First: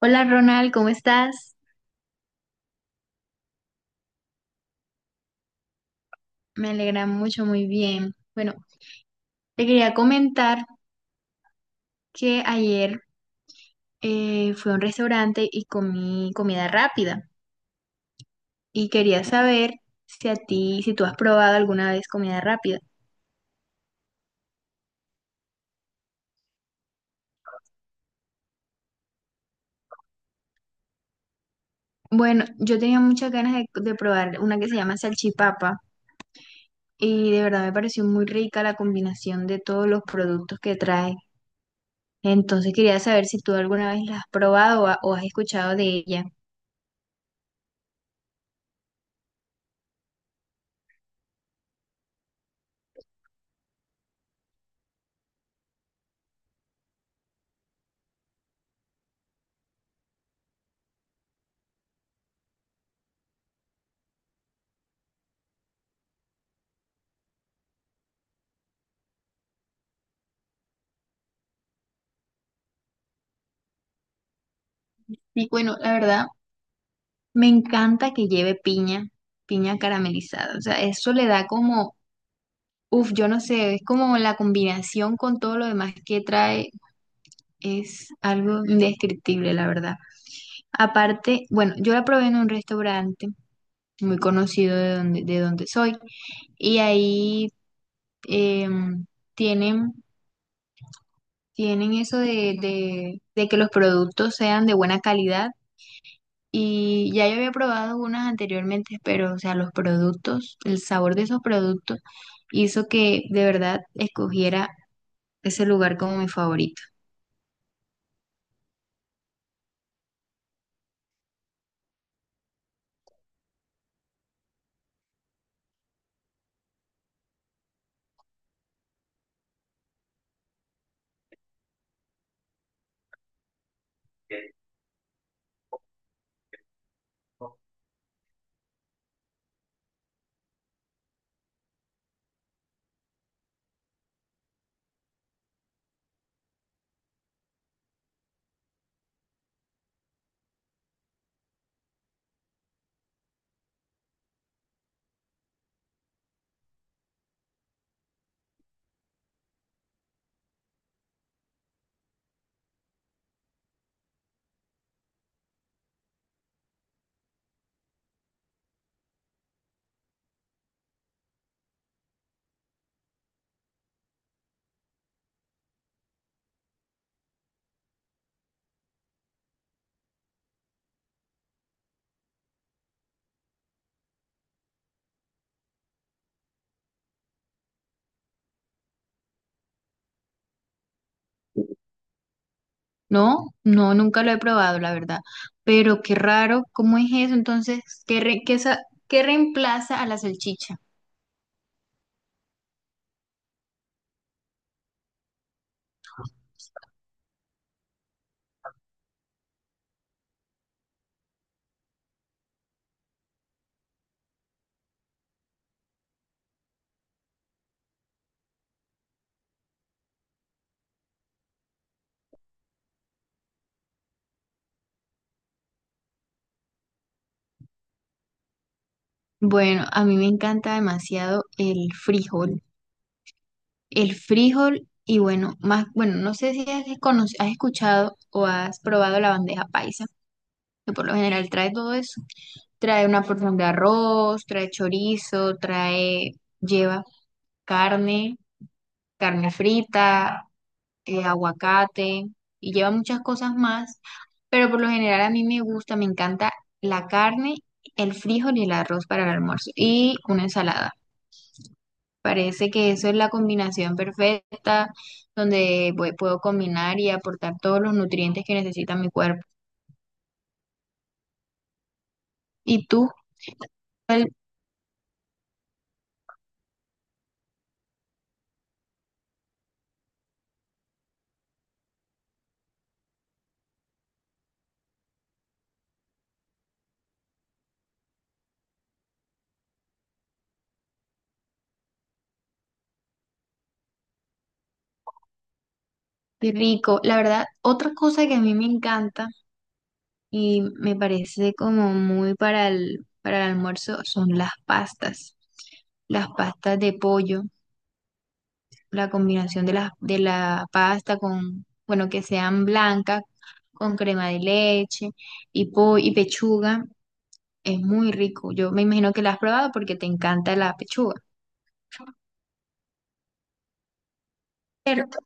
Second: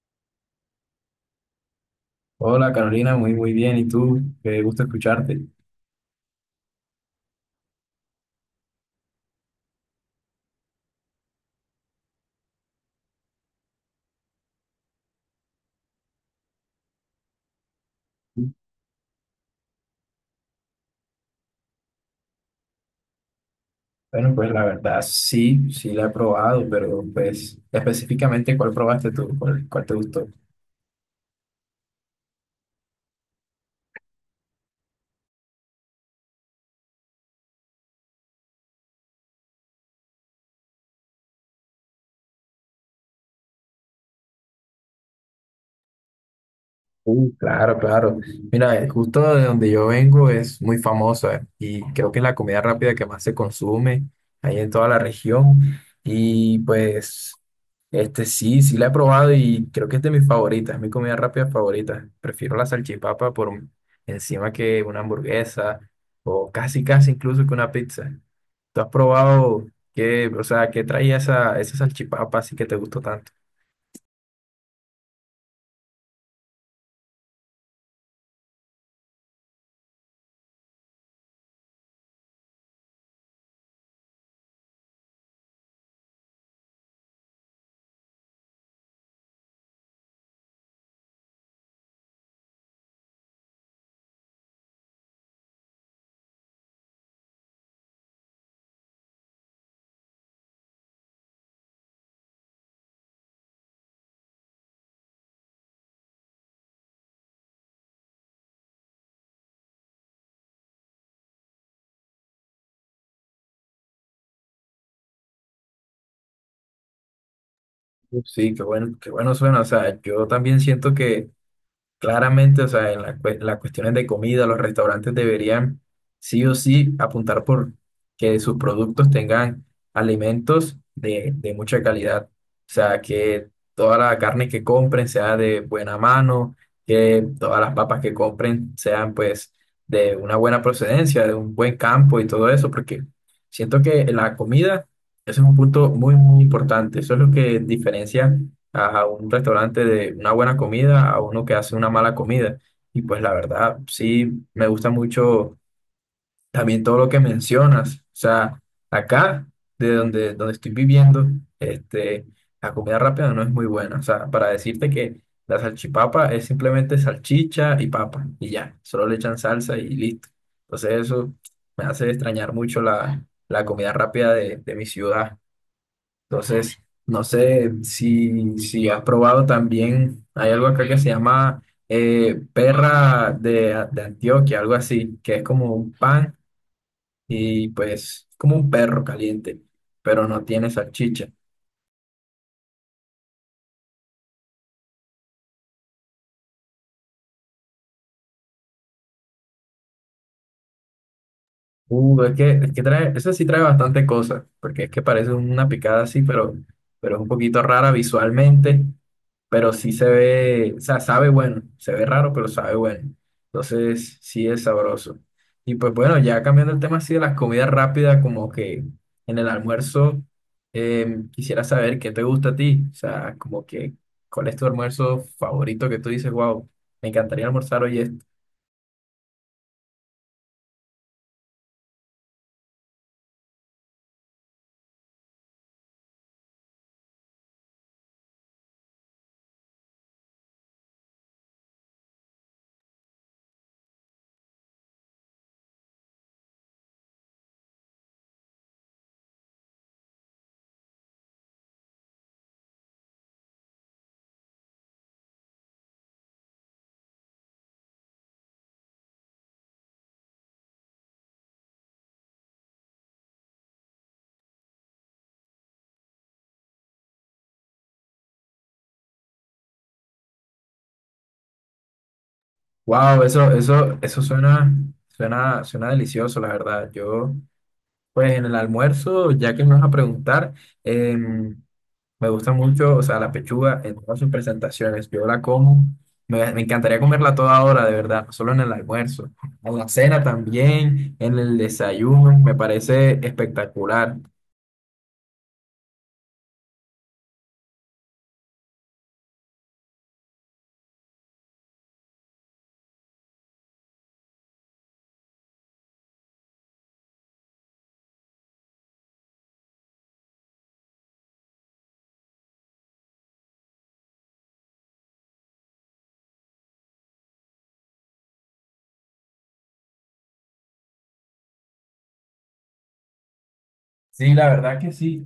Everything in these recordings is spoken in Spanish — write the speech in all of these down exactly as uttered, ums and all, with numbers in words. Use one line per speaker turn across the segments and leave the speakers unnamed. Hola Ronald, ¿cómo estás?
Hola Carolina, muy muy bien. ¿Y tú? Qué gusto escucharte.
Me alegra mucho, muy bien. Bueno, te quería comentar que ayer eh, fui a un restaurante y comí comida rápida y quería saber si a ti, si tú has probado alguna vez comida rápida.
Bueno, pues la verdad sí, sí la he probado, pero pues específicamente ¿cuál probaste tú? ¿Cuál, cuál te gustó?
Bueno, yo tenía muchas ganas de, de probar una que se llama salchipapa y de verdad me pareció muy rica la combinación de todos los productos que trae. Entonces quería saber si tú alguna vez la has probado o ha- o has escuchado de ella.
Uh, claro, claro. Mira, eh, justo de donde yo vengo es muy famosa y creo que es la comida rápida que más se consume ahí en toda la región. Y pues este, sí, sí la he probado y creo que es de mis favoritas, es mi comida rápida favorita. Prefiero la salchipapa por un- encima que una hamburguesa o casi casi incluso que una pizza. ¿Tú has probado qué, o sea, qué traía esa, esa salchipapa así que te gustó tanto?
Y bueno, la verdad, me encanta que lleve piña, piña caramelizada. O sea, eso le da como, uff, yo no sé, es como la combinación con todo lo demás que trae, es algo indescriptible, la verdad. Aparte, bueno, yo la probé en un restaurante muy conocido de donde, de donde soy y ahí em, tienen, tienen eso de, de de que los productos sean de buena calidad. Y ya yo había probado unas anteriormente, pero, o sea, los productos, el sabor de esos productos hizo que de verdad escogiera ese lugar como mi favorito.
Uf, sí, qué bueno, qué bueno suena. O sea, yo también siento que claramente, o sea, en la cue- las cuestiones de comida, los restaurantes deberían sí o sí apuntar por que sus productos tengan alimentos de, de mucha calidad. O sea, que toda la carne que compren sea de buena mano, que todas las papas que compren sean pues de una buena procedencia, de un buen campo y todo eso, porque siento que la comida, eso es un punto muy, muy importante. Eso es lo que diferencia a un restaurante de una buena comida a uno que hace una mala comida. Y pues la verdad, sí, me gusta mucho también todo lo que mencionas. O sea, acá, de donde, donde estoy viviendo, este, la comida rápida no es muy buena. O sea, para decirte que la salchipapa es simplemente salchicha y papa y ya, solo le echan salsa y listo. Entonces eso me hace extrañar mucho la, la comida rápida de, de mi ciudad. Entonces, no sé si, si has probado también, hay algo acá que se llama eh, perra de, de Antioquia, algo así, que es como un pan y pues como un perro caliente, pero no tiene salchicha.
No, no, nunca lo he probado, la verdad. Pero qué raro, ¿cómo es eso? Entonces, ¿qué, re- qué, sa- qué reemplaza a la salchicha?
Uh, es que, es que trae, eso sí trae bastante cosas, porque es que parece una picada así, pero, pero es un poquito rara visualmente, pero sí se ve, o sea, sabe bueno, se ve raro, pero sabe bueno. Entonces, sí es sabroso. Y pues bueno, ya cambiando el tema así de las comidas rápidas, como que en el almuerzo, eh, quisiera saber qué te gusta a ti, o sea, como que, ¿cuál es tu almuerzo favorito que tú dices, wow, me encantaría almorzar hoy?
Bueno, a mí me encanta demasiado el frijol. El frijol y bueno, más, bueno, no sé si has, cono- has escuchado o has probado la bandeja paisa, que por lo general trae todo eso. Trae una porción de arroz, trae chorizo, trae, lleva carne, carne frita, eh, aguacate y lleva muchas cosas más, pero por lo general a mí me gusta, me encanta la carne, el frijol y el arroz para el almuerzo y una ensalada. Parece que eso es la combinación perfecta donde voy- puedo combinar y aportar todos los nutrientes que necesita mi cuerpo. ¿Y tú?
Wow, eso, eso, eso
¿Cuál?
suena, suena, suena delicioso, la verdad. Yo, pues en el almuerzo, ya que me vas a preguntar, em, me gusta mucho, o sea, la pechuga en todas sus presentaciones. Yo la como, me, me encantaría comerla a toda hora, de verdad, no solo en el almuerzo, en la cena también, en el desayuno, me parece espectacular.
Qué rico. La verdad, otra cosa que a mí me encanta y me parece como muy para el, para el almuerzo son las pastas. Las pastas de pollo, la combinación de la, de la pasta con, bueno, que sean blancas, con crema de leche y, po y pechuga, es muy rico. Yo me imagino que la has probado porque te encanta la pechuga,
Sí, la verdad que
¿cierto?
sí.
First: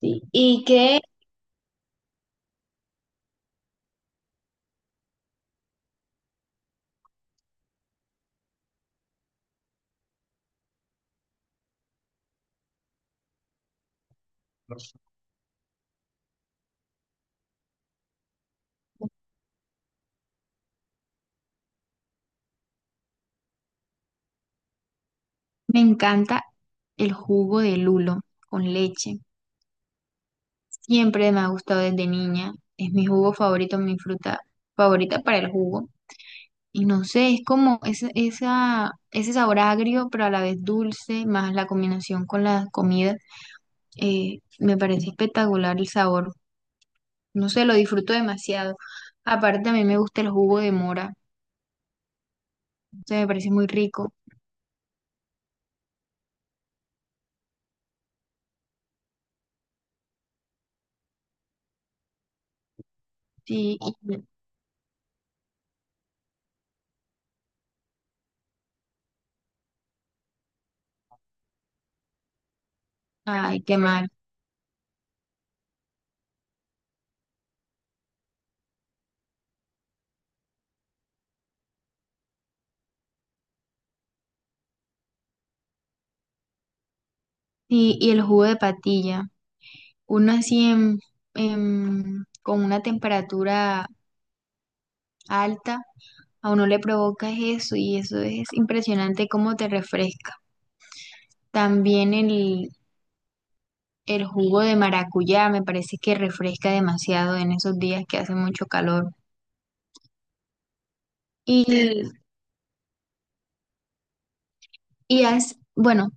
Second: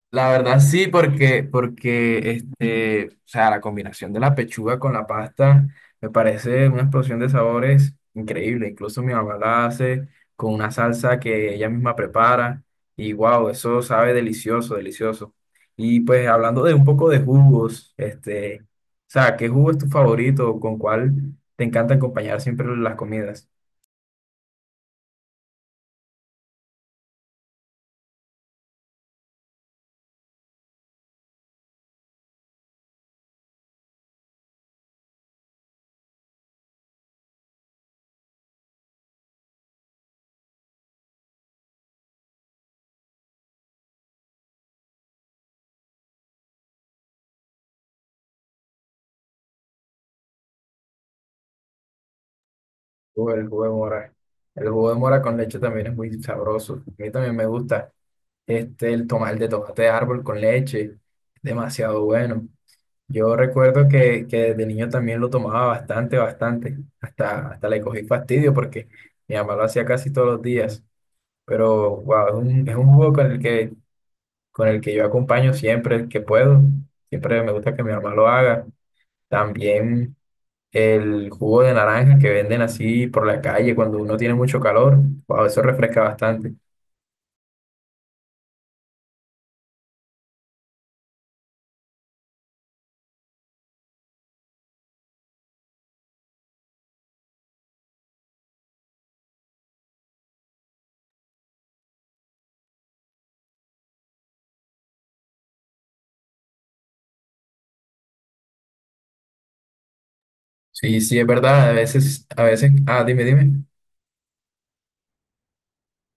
Sí.
La verdad
¿Y
sí,
qué?
porque, porque este, o sea, la combinación de la pechuga con la pasta me parece una explosión de sabores increíble. Incluso mi mamá la hace con una salsa que ella misma prepara y wow, eso sabe delicioso, delicioso. Y pues hablando de un poco de jugos, este, o sea, ¿qué jugo es tu favorito? ¿Con cuál te encanta acompañar siempre las comidas?
Me encanta el jugo de lulo con leche. Siempre me ha gustado desde niña. Es mi jugo favorito, mi fruta favorita para el jugo. Y no sé, es como ese, esa, ese sabor agrio, pero a la vez dulce, más la combinación con la comida. Eh, me parece espectacular el sabor. No sé, lo disfruto demasiado. Aparte, a mí me gusta el jugo de mora. O sea, me
Uh, el
parece
jugo
muy
de
rico.
mora. El jugo de mora con leche también es muy sabroso. A mí también me gusta. Este, el tomar de tomate de árbol con leche, demasiado bueno. Yo
Sí,
recuerdo
y-
que, que de niño también lo tomaba bastante, bastante. Hasta, hasta le cogí fastidio porque mi mamá lo hacía casi todos los días. Pero wow, es un, es un jugo con el
Ay,
que,
qué mal.
con el que yo acompaño siempre que puedo. Siempre me gusta que mi mamá lo haga. También el jugo de naranja que venden así por la calle cuando uno tiene mucho calor. Wow, eso refresca bastante.
Sí, y el jugo de patilla. Uno así en, en- con una temperatura alta, a uno le provoca eso y eso es impresionante cómo te refresca. También el, el jugo de maracuyá me parece que refresca demasiado en esos días que hace mucho calor.
Sí, sí, es verdad. A
Y,
veces, a veces, ah, dime, dime.
y has- bueno,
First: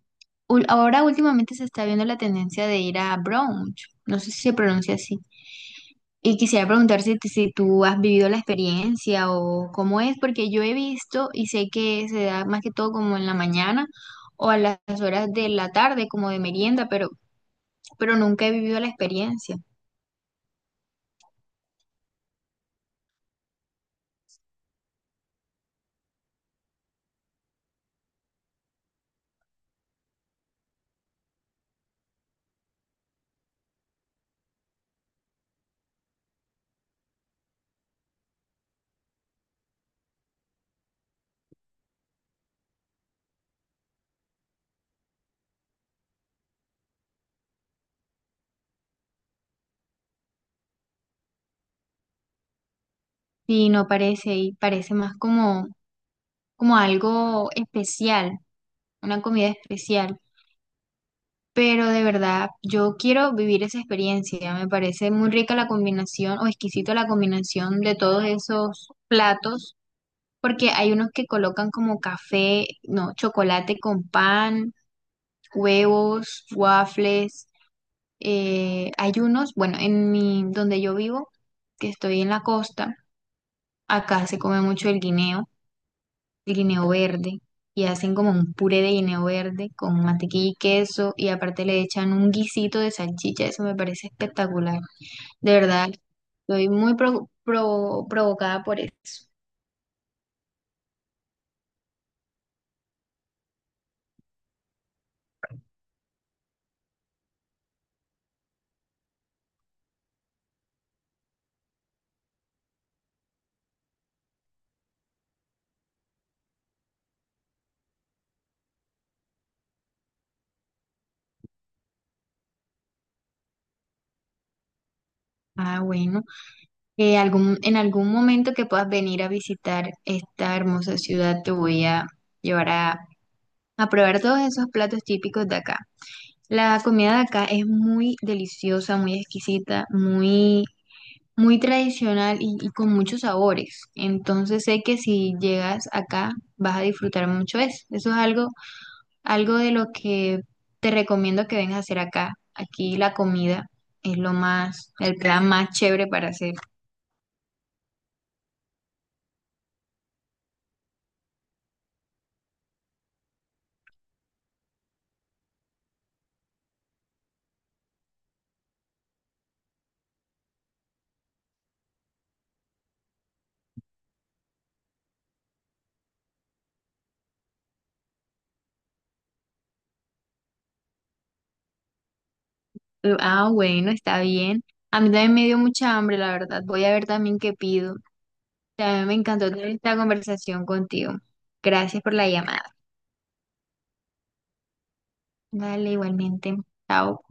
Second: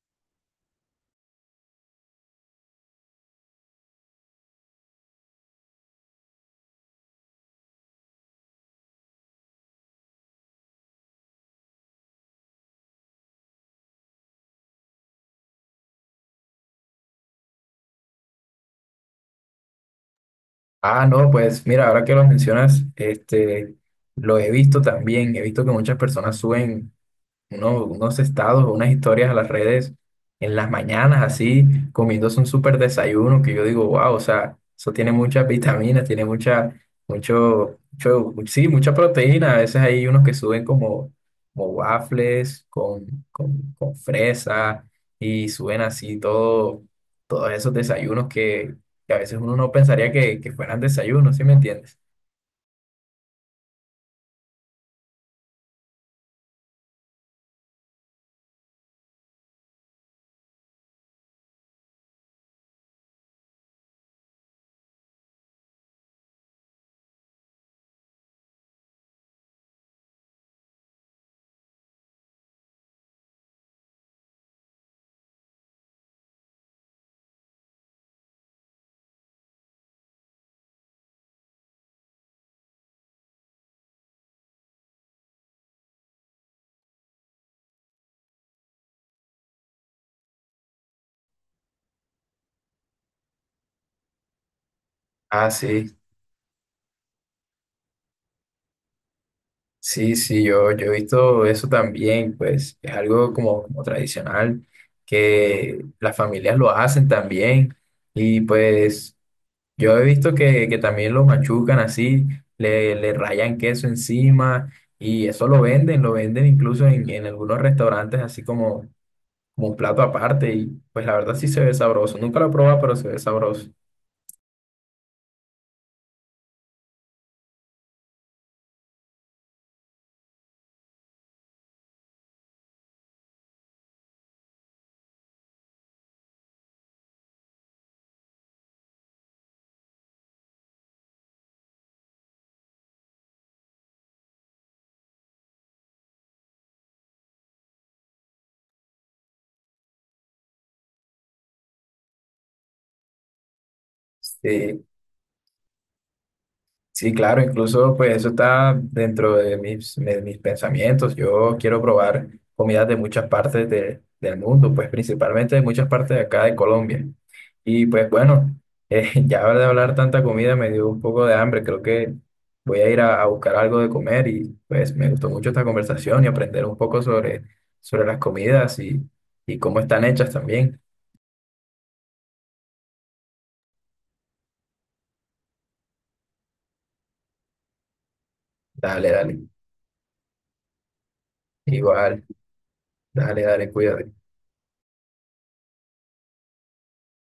ul- ahora últimamente se está viendo la tendencia de ir a brunch, no sé si se pronuncia así. Y quisiera preguntar si, si tú has vivido la experiencia o cómo es, porque yo he visto y sé que se da más que todo como en la mañana o a las horas de la tarde, como de merienda, pero, pero nunca he vivido la experiencia.
Ah, no, pues mira, ahora que lo mencionas, este, lo he visto también, he visto que muchas personas suben uno- unos estados o unas historias a las redes en las mañanas, así, comiéndose un súper desayuno, que yo digo, wow, o sea, eso tiene muchas vitaminas, tiene mucha, mucho, mucho, sí, mucha proteína. A veces hay unos que suben como, como waffles con, con, con fresa y suben así todo, todos esos desayunos que, que a veces uno no pensaría que, que fueran desayunos, ¿sí me entiendes?
Y no parece, y parece más como, como algo especial, una comida especial. Pero de verdad, yo quiero vivir esa experiencia. Me parece muy rica la combinación o exquisita la combinación de todos esos platos. Porque hay unos que colocan como café, no, chocolate con pan, huevos, waffles. Eh, hay unos, bueno, en mi, donde yo vivo, que estoy en la costa, acá se come mucho el guineo, el guineo verde, y hacen como un puré de guineo verde con mantequilla y queso, y aparte le echan un guisito de salchicha, eso me parece espectacular.
Ah,
De verdad,
sí.
estoy muy pro- pro- provocada por eso.
Sí, sí, yo, yo he visto eso también, pues es algo como, como tradicional que las familias lo hacen también y pues yo he visto que, que también lo machucan así, le, le rayan queso encima y eso lo venden, lo venden incluso en, en algunos restaurantes así como, como un plato aparte y pues la verdad sí se ve sabroso, nunca lo he probado pero se ve sabroso.
Ah, bueno. Eh, algún, en algún momento que puedas venir a visitar esta hermosa ciudad, te voy a llevar a, a probar todos esos platos típicos de acá. La comida de acá es muy deliciosa, muy exquisita, muy, muy tradicional y, y con muchos sabores. Entonces sé que si llegas acá vas a disfrutar mucho eso. Eso es algo, algo de lo que te recomiendo que vengas a hacer acá. Aquí la comida es lo
Sí.
más, el plan más chévere para hacer.
Sí, claro, incluso pues eso está dentro de mis, de mis pensamientos. Yo quiero probar comidas de muchas partes de- del mundo, pues principalmente de muchas partes de acá de Colombia. Y pues bueno, eh, ya de hablar tanta comida me dio un poco de hambre. Creo que voy a ir a, a buscar algo de comer y pues me gustó mucho esta conversación y aprender un poco sobre, sobre las comidas y, y cómo están hechas también.
Eh, Ah, bueno, está bien. A mí también me dio mucha hambre, la verdad. Voy a ver también qué pido. También
Dale,
me
dale.
encantó tener esta conversación contigo. Gracias por
Igual,
la llamada.
dale, dale, cuídate.
Dale, igualmente. Chao.